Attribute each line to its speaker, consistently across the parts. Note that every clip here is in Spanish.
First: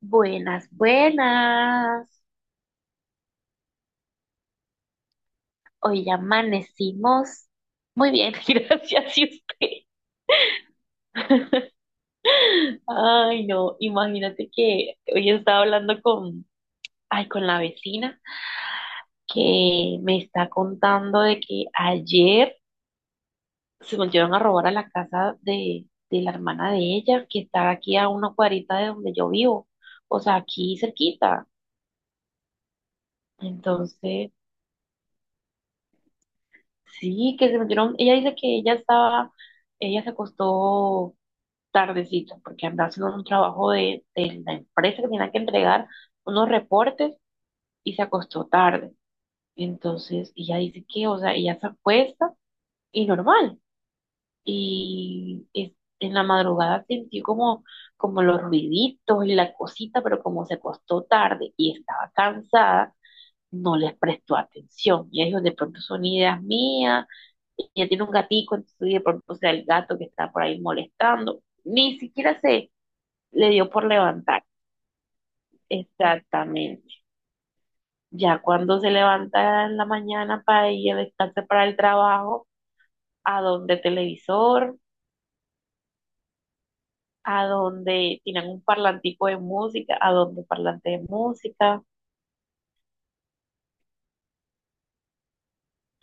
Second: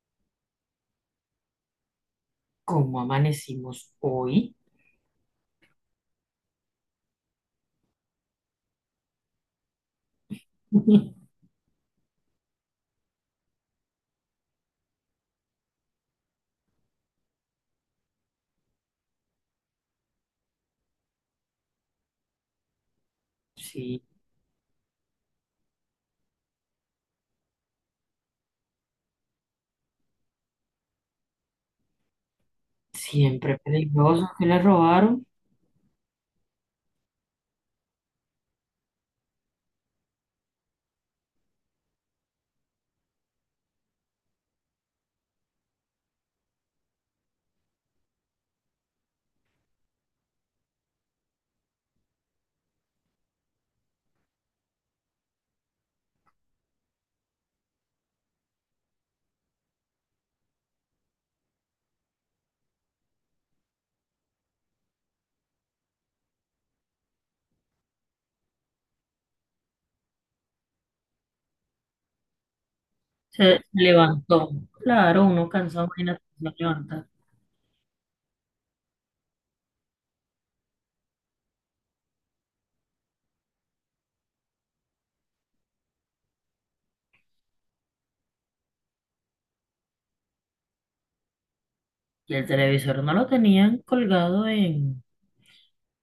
Speaker 1: Buenas, buenas.
Speaker 2: Como amanecimos hoy.
Speaker 1: Hoy ya amanecimos muy bien, gracias. ¿Y usted? Ay, no, imagínate que hoy estaba hablando ay, con la vecina que me está contando de que ayer se
Speaker 2: Sí,
Speaker 1: volvieron a robar a la casa de la hermana de ella, que está aquí a una cuadrita de donde yo vivo, o sea, aquí cerquita.
Speaker 2: siempre peligroso
Speaker 1: Entonces,
Speaker 2: que le robaron.
Speaker 1: sí, que se metieron, ella dice que ella se acostó tardecito porque andaba haciendo un trabajo de la empresa que tenía que entregar unos reportes y se acostó tarde. Entonces, ella dice que, o sea, ella se acuesta y normal. Y es- en la madrugada sintió como, como los ruiditos y la cosita, pero como se acostó tarde y estaba cansada, no les presto atención. Y ahí es donde de pronto son ideas mías, y ya tiene un gatico, entonces de pronto sea el gato que está por ahí molestando. Ni siquiera se le
Speaker 2: Se
Speaker 1: dio por levantar.
Speaker 2: levantó. Claro, uno cansado, imagínate, se
Speaker 1: Exactamente.
Speaker 2: levanta.
Speaker 1: Ya cuando se levanta en la mañana para ir a descansar para el trabajo, a donde televisor, a donde tienen un parlantico de música, a donde parlante de música.
Speaker 2: Y el televisor no lo tenían colgado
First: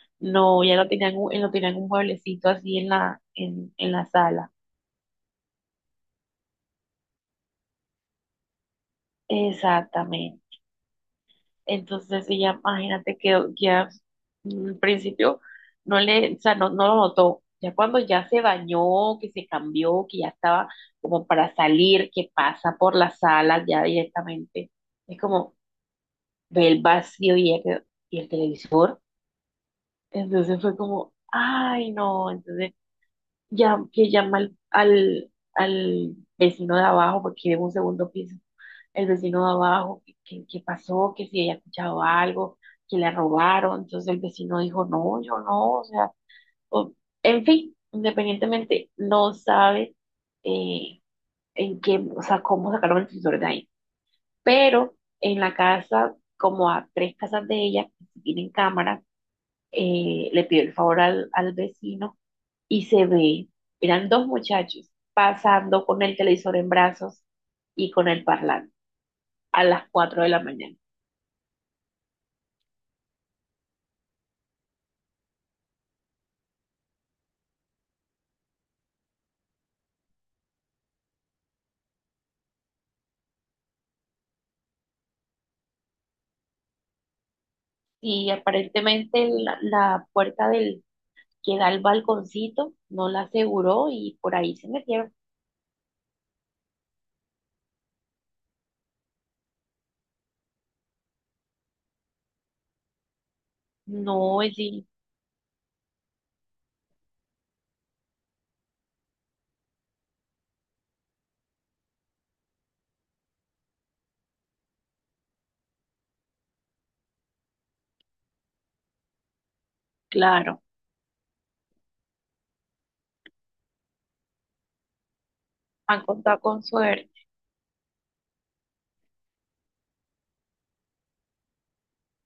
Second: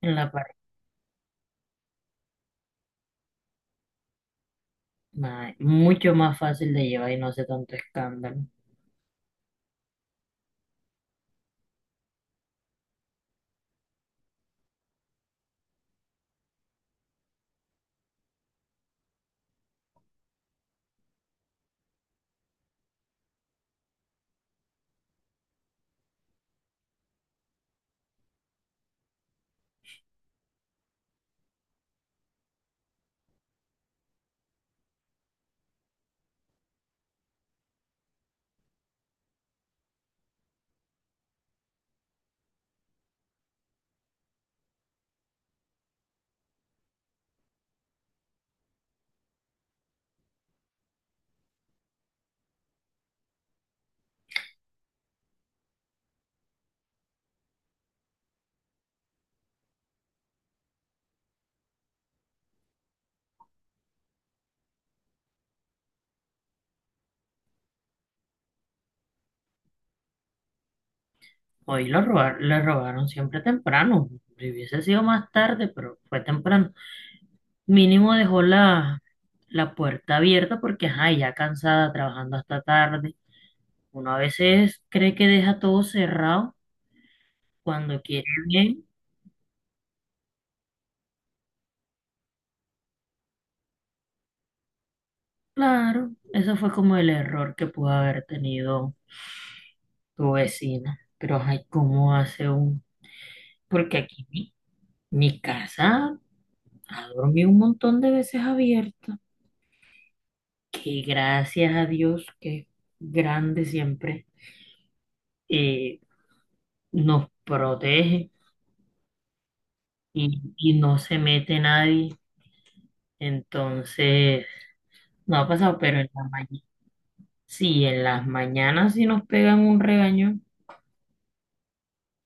Speaker 2: en la pared.
Speaker 1: No, ya lo tenían, lo tenían un mueblecito así en en la sala.
Speaker 2: Nada, mucho más fácil de llevar y no hace tanto escándalo.
Speaker 1: Exactamente. Entonces ella, imagínate que ya al principio no le, o sea, no lo notó. Ya cuando ya se bañó, que se cambió, que ya estaba como para salir, que pasa por la sala ya directamente, es como ve el vacío y, y el televisor. Entonces fue como, ay no, entonces ya que llama al vecino de abajo porque vive en un segundo piso el vecino de abajo, que pasó, que si ella escuchado algo, que le robaron. Entonces el vecino dijo, no, yo no, o sea, o- en fin, independientemente, no sabe eh, en qué, o sea, cómo sacaron el televisor de ahí. Pero en la casa, como a tres casas de ella, que sí tienen cámara, le pidió el favor al vecino y se ve, eran dos muchachos pasando con el televisor en brazos y con el parlante a las cuatro de la mañana.
Speaker 2: Hoy lo robar, le robaron siempre temprano. Si hubiese sido más tarde, pero fue temprano. Mínimo dejó la, la puerta abierta porque, ajá, ya cansada, trabajando hasta tarde. Uno a veces cree que deja todo cerrado cuando quiere
Speaker 1: Y
Speaker 2: bien.
Speaker 1: aparentemente la puerta del que da al balconcito no la aseguró y por ahí se metieron.
Speaker 2: Claro, eso fue como el error que pudo haber tenido tu vecina. Pero, ay, ¿cómo hace un...? Porque
Speaker 1: No,
Speaker 2: aquí mi,
Speaker 1: sí,
Speaker 2: mi casa ha dormido un montón de veces abierta. Que gracias a Dios, que es grande siempre, eh, nos protege
Speaker 1: claro,
Speaker 2: y no se mete nadie. Entonces, no ha pasado, pero
Speaker 1: han
Speaker 2: en la
Speaker 1: contado
Speaker 2: mañana.
Speaker 1: con suerte.
Speaker 2: Sí, en las mañanas sí nos pegan un regaño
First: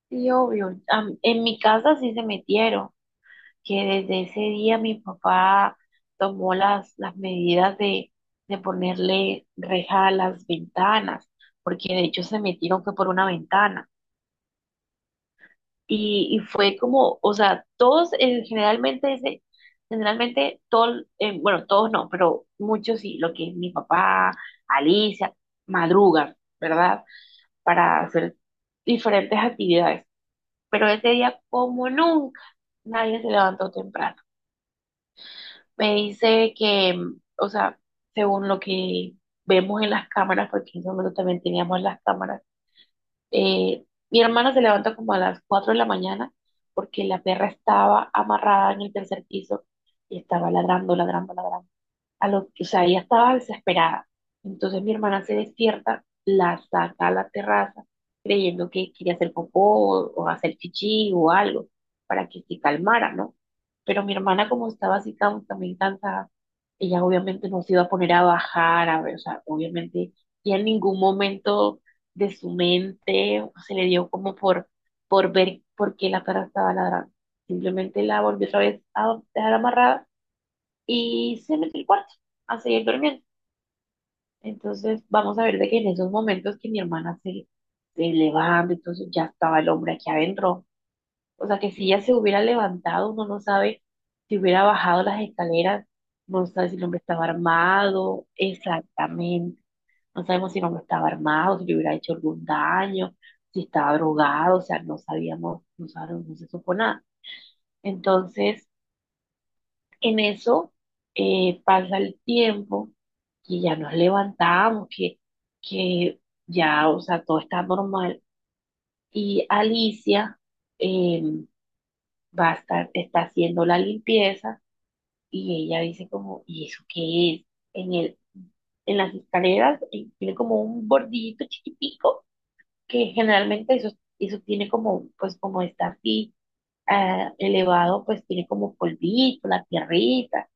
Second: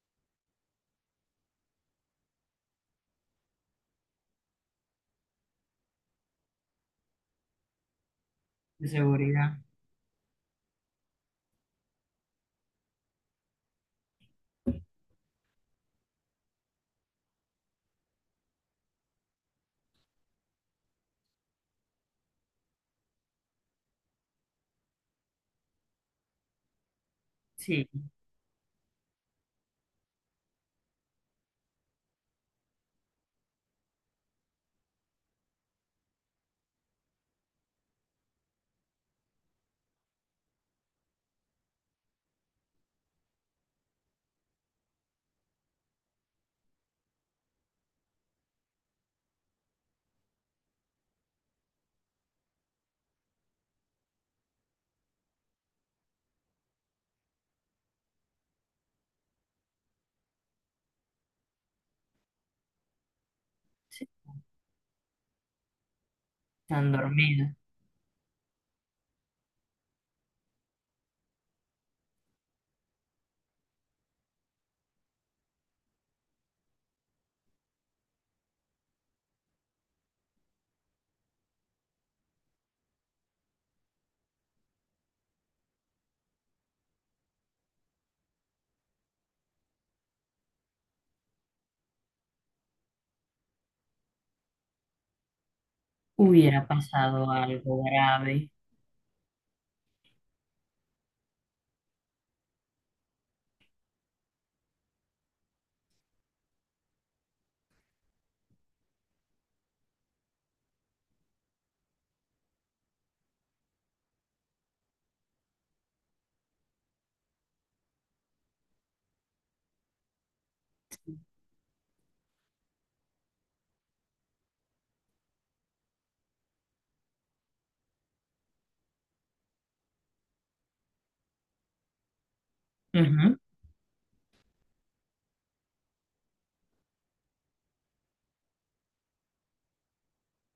Speaker 1: Sí, obvio. A en mi casa sí se metieron, que desde ese día mi papá tomó las medidas de
Speaker 2: de
Speaker 1: ponerle
Speaker 2: seguridad.
Speaker 1: reja a las ventanas, porque de hecho se metieron que por una ventana. Y fue como, o sea, todos generalmente, generalmente todo, bueno, todos no, pero muchos sí, lo que es mi papá, Alicia, madrugan, ¿verdad?
Speaker 2: Sí,
Speaker 1: Para hacer diferentes actividades. Pero ese día, como nunca, nadie se levantó temprano. Me dice que, mm, o sea, según lo que vemos en las cámaras, porque en ese momento también teníamos las cámaras, mi hermana se levanta como a las 4 de la mañana porque la perra estaba amarrada en el tercer piso y estaba ladrando, ladrando, ladrando a lo, o sea, ella estaba desesperada. Entonces mi hermana se despierta, la saca a la terraza, creyendo que quería hacer popó o hacer chichi o algo para que se calmara, ¿no? Pero
Speaker 2: sí,
Speaker 1: mi hermana, como estaba así tan, también cansada,
Speaker 2: están
Speaker 1: ella obviamente
Speaker 2: dormidas.
Speaker 1: no se iba a poner a bajar, a ver, o sea, obviamente, y en ningún momento de su mente se le dio como por ver por qué la perra estaba ladrando. Simplemente la volvió otra vez a dejar amarrada y se metió al cuarto a seguir durmiendo. Entonces, vamos a ver de que en esos momentos que se levanta, entonces ya estaba el hombre aquí adentro. O sea, que si ella se hubiera levantado, uno no sabe si hubiera bajado las escaleras, no
Speaker 2: Hubiera
Speaker 1: sabe si el hombre estaba
Speaker 2: pasado algo
Speaker 1: armado,
Speaker 2: grave.
Speaker 1: exactamente. No sabemos si el hombre estaba armado, si le hubiera hecho algún daño, si estaba drogado, o sea, no sabíamos, no sabemos, no se supo nada. Entonces, en eso pasa el tiempo y ya nos levantamos, que ya, o sea, todo está normal. Y Alicia eh, está haciendo la limpieza y ella dice como, ¿y eso qué es? En el, en las escaleras tiene como un bordillito chiquitico, que
Speaker 2: Ujú.
Speaker 1: generalmente eso, eso tiene como, pues como está así ah, elevado, pues tiene como polvito, la tierrita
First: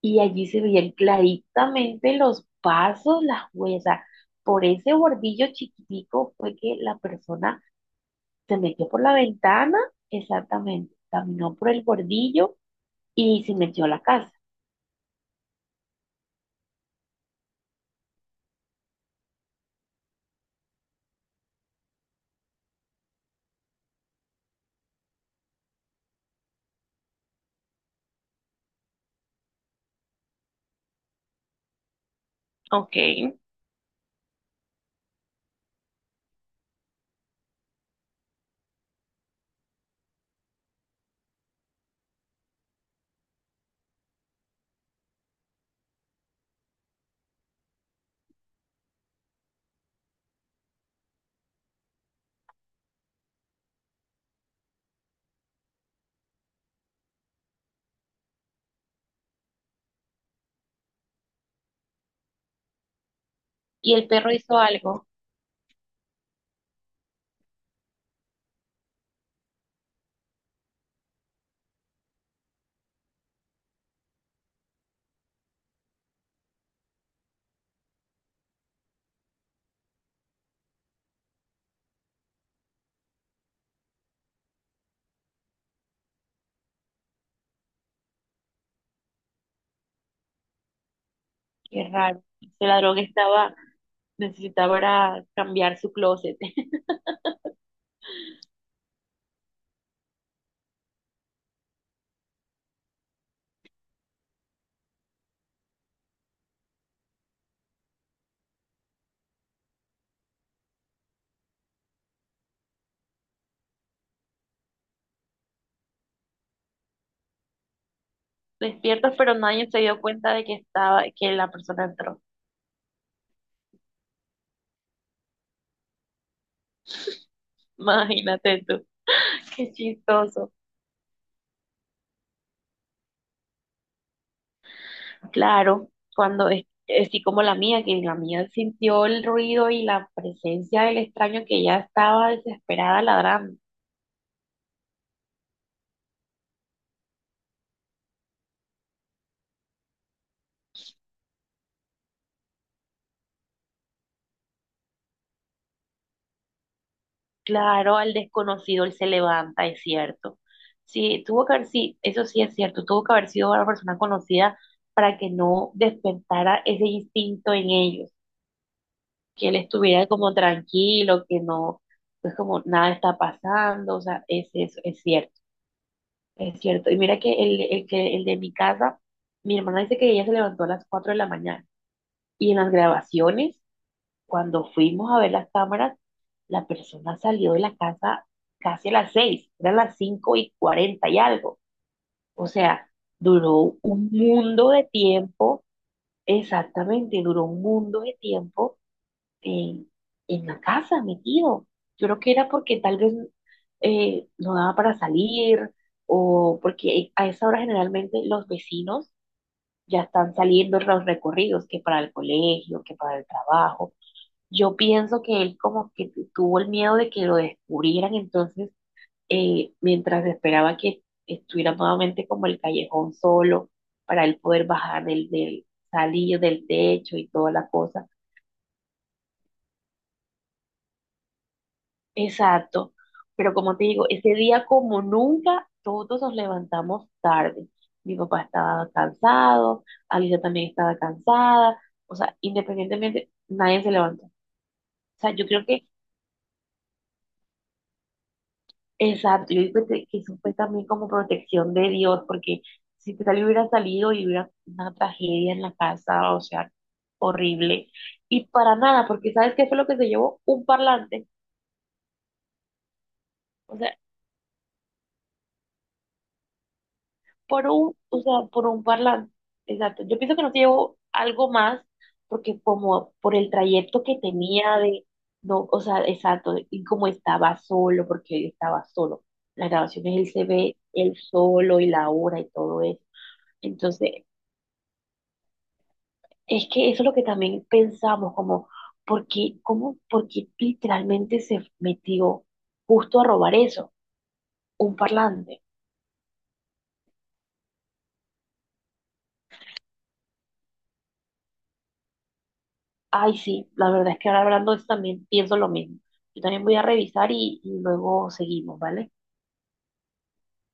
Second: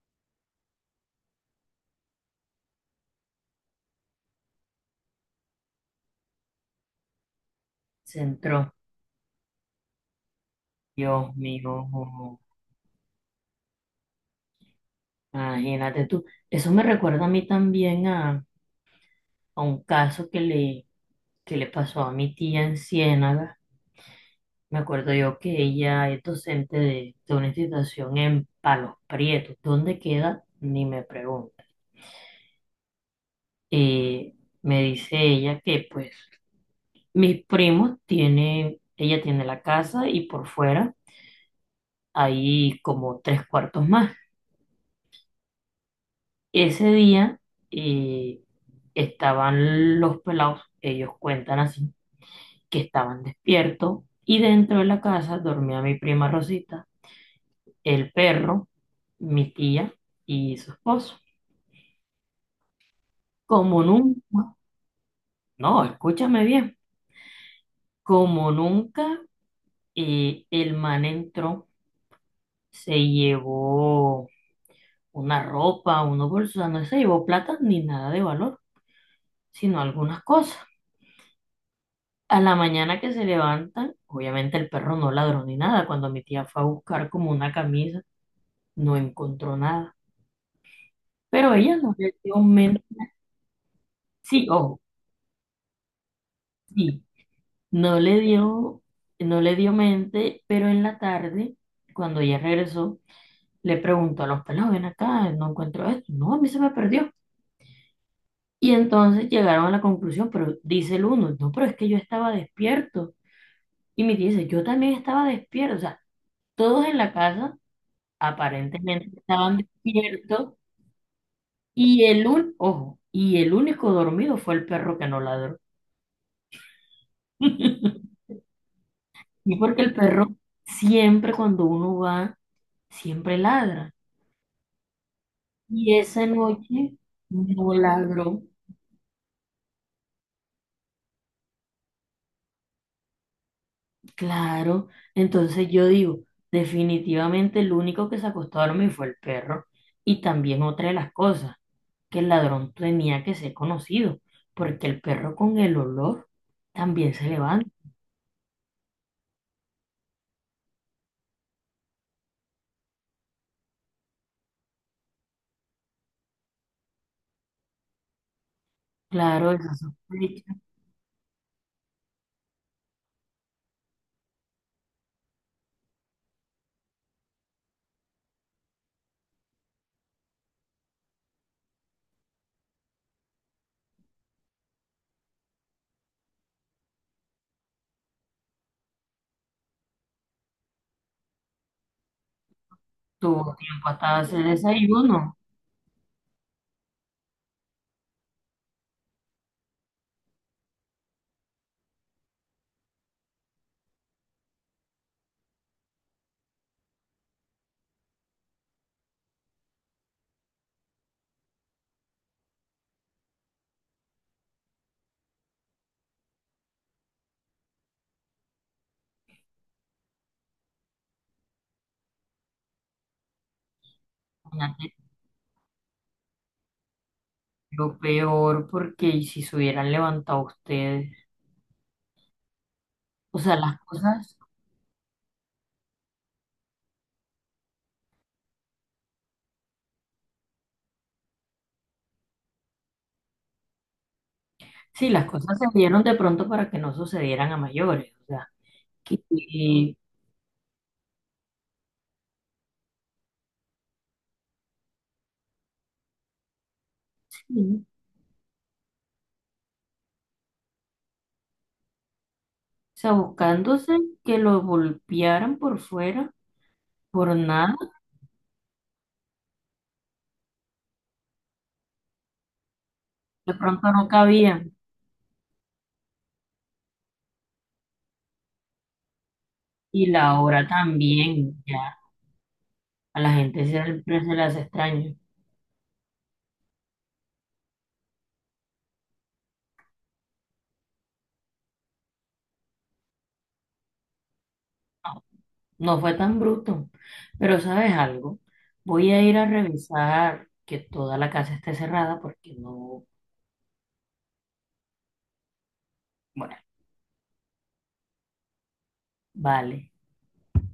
Speaker 1: y allí se veían claritamente los pasos, las huellas. O sea, por ese bordillo chiquitico fue que la persona
Speaker 2: Se
Speaker 1: se
Speaker 2: entró.
Speaker 1: metió por la ventana, exactamente,
Speaker 2: Dios
Speaker 1: caminó por el
Speaker 2: mío,
Speaker 1: bordillo y se metió a la casa.
Speaker 2: imagínate tú. Eso me recuerda a mí también a un caso que le pasó a mi tía en Ciénaga. Me acuerdo yo que ella es docente de una institución en Palos Prietos. ¿Dónde queda? Ni me pregunta.
Speaker 1: Ok.
Speaker 2: Eh, me dice ella que pues mis primos tienen, ella tiene la casa y por fuera hay como tres cuartos más. Ese día eh, estaban los pelados, ellos cuentan así, que estaban despiertos y dentro de la casa dormía mi prima Rosita, el perro, mi tía y su esposo. Como
Speaker 1: Y el perro
Speaker 2: nunca,
Speaker 1: hizo algo,
Speaker 2: no, escúchame bien, como nunca el man entró, se llevó una ropa, unos bolsos, o sea, no se llevó plata ni nada de valor, sino algunas cosas. A la mañana que se levantan, obviamente el perro no ladró ni nada. Cuando mi tía fue a buscar como una camisa, no encontró nada. Pero ella
Speaker 1: qué
Speaker 2: no le
Speaker 1: raro.
Speaker 2: dio
Speaker 1: Ese
Speaker 2: mente.
Speaker 1: ladrón estaba,
Speaker 2: Sí,
Speaker 1: necesitaba
Speaker 2: ojo,
Speaker 1: era cambiar su closet.
Speaker 2: sí, no le dio, no le dio mente, pero en la tarde, cuando ella regresó, le preguntó a los pelados, ven acá, no encuentro esto. No, a mí se me perdió. Y entonces llegaron a la conclusión, pero dice el uno, no, pero es que yo estaba despierto. Y me dice, yo también estaba despierto, o sea, todos en la casa
Speaker 1: Despierto,
Speaker 2: aparentemente
Speaker 1: pero
Speaker 2: estaban
Speaker 1: nadie se dio cuenta de
Speaker 2: despiertos
Speaker 1: que estaba, que la persona
Speaker 2: y
Speaker 1: entró.
Speaker 2: el un, ojo, y el único dormido fue el perro que no ladró.
Speaker 1: Imagínate tú,
Speaker 2: Y
Speaker 1: qué
Speaker 2: porque el perro
Speaker 1: chistoso.
Speaker 2: siempre cuando uno va, siempre ladra.
Speaker 1: Claro,
Speaker 2: Y esa
Speaker 1: cuando es
Speaker 2: noche
Speaker 1: es así como la
Speaker 2: no
Speaker 1: mía, que la
Speaker 2: ladró,
Speaker 1: mía sintió el ruido y la presencia del extraño que ya estaba desesperada ladrando.
Speaker 2: claro. Entonces yo digo, definitivamente el único que se acostó a dormir fue el perro. Y también otra de las cosas, que el ladrón tenía que ser conocido, porque el perro con el olor también se levanta.
Speaker 1: Claro, al desconocido él se levanta, es cierto. Sí, tuvo que haber, sí, eso sí es cierto, tuvo que haber sido una persona conocida para que no despertara ese instinto en ellos, que
Speaker 2: Claro,
Speaker 1: él
Speaker 2: esa
Speaker 1: estuviera como
Speaker 2: sospecha
Speaker 1: tranquilo, que no, pues como nada está pasando, o sea, es cierto. Es cierto. Y mira que el de mi casa, mi hermana dice que ella se levantó a las 4 de la mañana. Y en las grabaciones, cuando fuimos a ver las cámaras, la persona salió de la casa casi a las seis, eran las 5 y 40 y algo. O sea,
Speaker 2: tuvo
Speaker 1: duró
Speaker 2: tiempo
Speaker 1: un
Speaker 2: hasta hacer
Speaker 1: mundo de
Speaker 2: desayuno.
Speaker 1: tiempo, exactamente, duró un mundo de tiempo en, en la casa, metido. Yo creo que era porque tal vez no daba para salir o porque a esa hora generalmente los vecinos ya están saliendo los recorridos, que para el colegio, que para el trabajo. Yo pienso que él como que tuvo el miedo de que lo descubrieran, entonces mientras esperaba que estuviera nuevamente como el callejón solo para él poder
Speaker 2: Imagínate,
Speaker 1: bajar del salillo del techo y toda la
Speaker 2: lo
Speaker 1: cosa.
Speaker 2: peor, porque ¿y si se hubieran levantado ustedes,
Speaker 1: Exacto,
Speaker 2: o
Speaker 1: pero
Speaker 2: sea,
Speaker 1: como
Speaker 2: las
Speaker 1: te digo, ese
Speaker 2: cosas,
Speaker 1: día como nunca, todos nos levantamos tarde. Mi papá estaba cansado, Alicia también estaba cansada, o sea, independientemente, nadie se levantó. O
Speaker 2: sí, las
Speaker 1: sea, yo
Speaker 2: cosas se
Speaker 1: creo que,
Speaker 2: dieron de pronto para que no sucedieran a mayores, o sea, que,
Speaker 1: exacto, yo digo
Speaker 2: que-
Speaker 1: que eso fue también como protección de Dios, porque si tal hubiera salido y hubiera una tragedia en la casa, o sea,
Speaker 2: sí,
Speaker 1: horrible. Y para nada, porque ¿sabes qué fue lo que se llevó? Un parlante.
Speaker 2: o sea,
Speaker 1: O
Speaker 2: buscándose
Speaker 1: sea,
Speaker 2: que lo golpearan por fuera, por
Speaker 1: por
Speaker 2: nada,
Speaker 1: un, o sea, por un parlante. Exacto. Yo pienso que no se llevó algo más porque como por el
Speaker 2: de pronto
Speaker 1: trayecto
Speaker 2: no
Speaker 1: que
Speaker 2: cabían.
Speaker 1: tenía de, no, o sea, exacto, y como estaba solo, porque él estaba solo. Las
Speaker 2: Y
Speaker 1: grabaciones él
Speaker 2: la
Speaker 1: se
Speaker 2: hora
Speaker 1: ve él
Speaker 2: también,
Speaker 1: solo y
Speaker 2: ya
Speaker 1: la hora y todo eso.
Speaker 2: a la gente
Speaker 1: Entonces,
Speaker 2: siempre se le hace extraño.
Speaker 1: es que eso es lo que también pensamos, como, ¿por qué, cómo, por qué literalmente se metió justo a robar eso? Un
Speaker 2: No,
Speaker 1: parlante.
Speaker 2: no fue tan bruto. Pero ¿sabes algo? Voy a ir a revisar que toda la casa esté cerrada porque no,
Speaker 1: Ay, sí, la verdad es que ahora hablando de esto también pienso lo mismo. Yo
Speaker 2: bueno,
Speaker 1: también voy a revisar y luego seguimos, ¿vale?
Speaker 2: vale.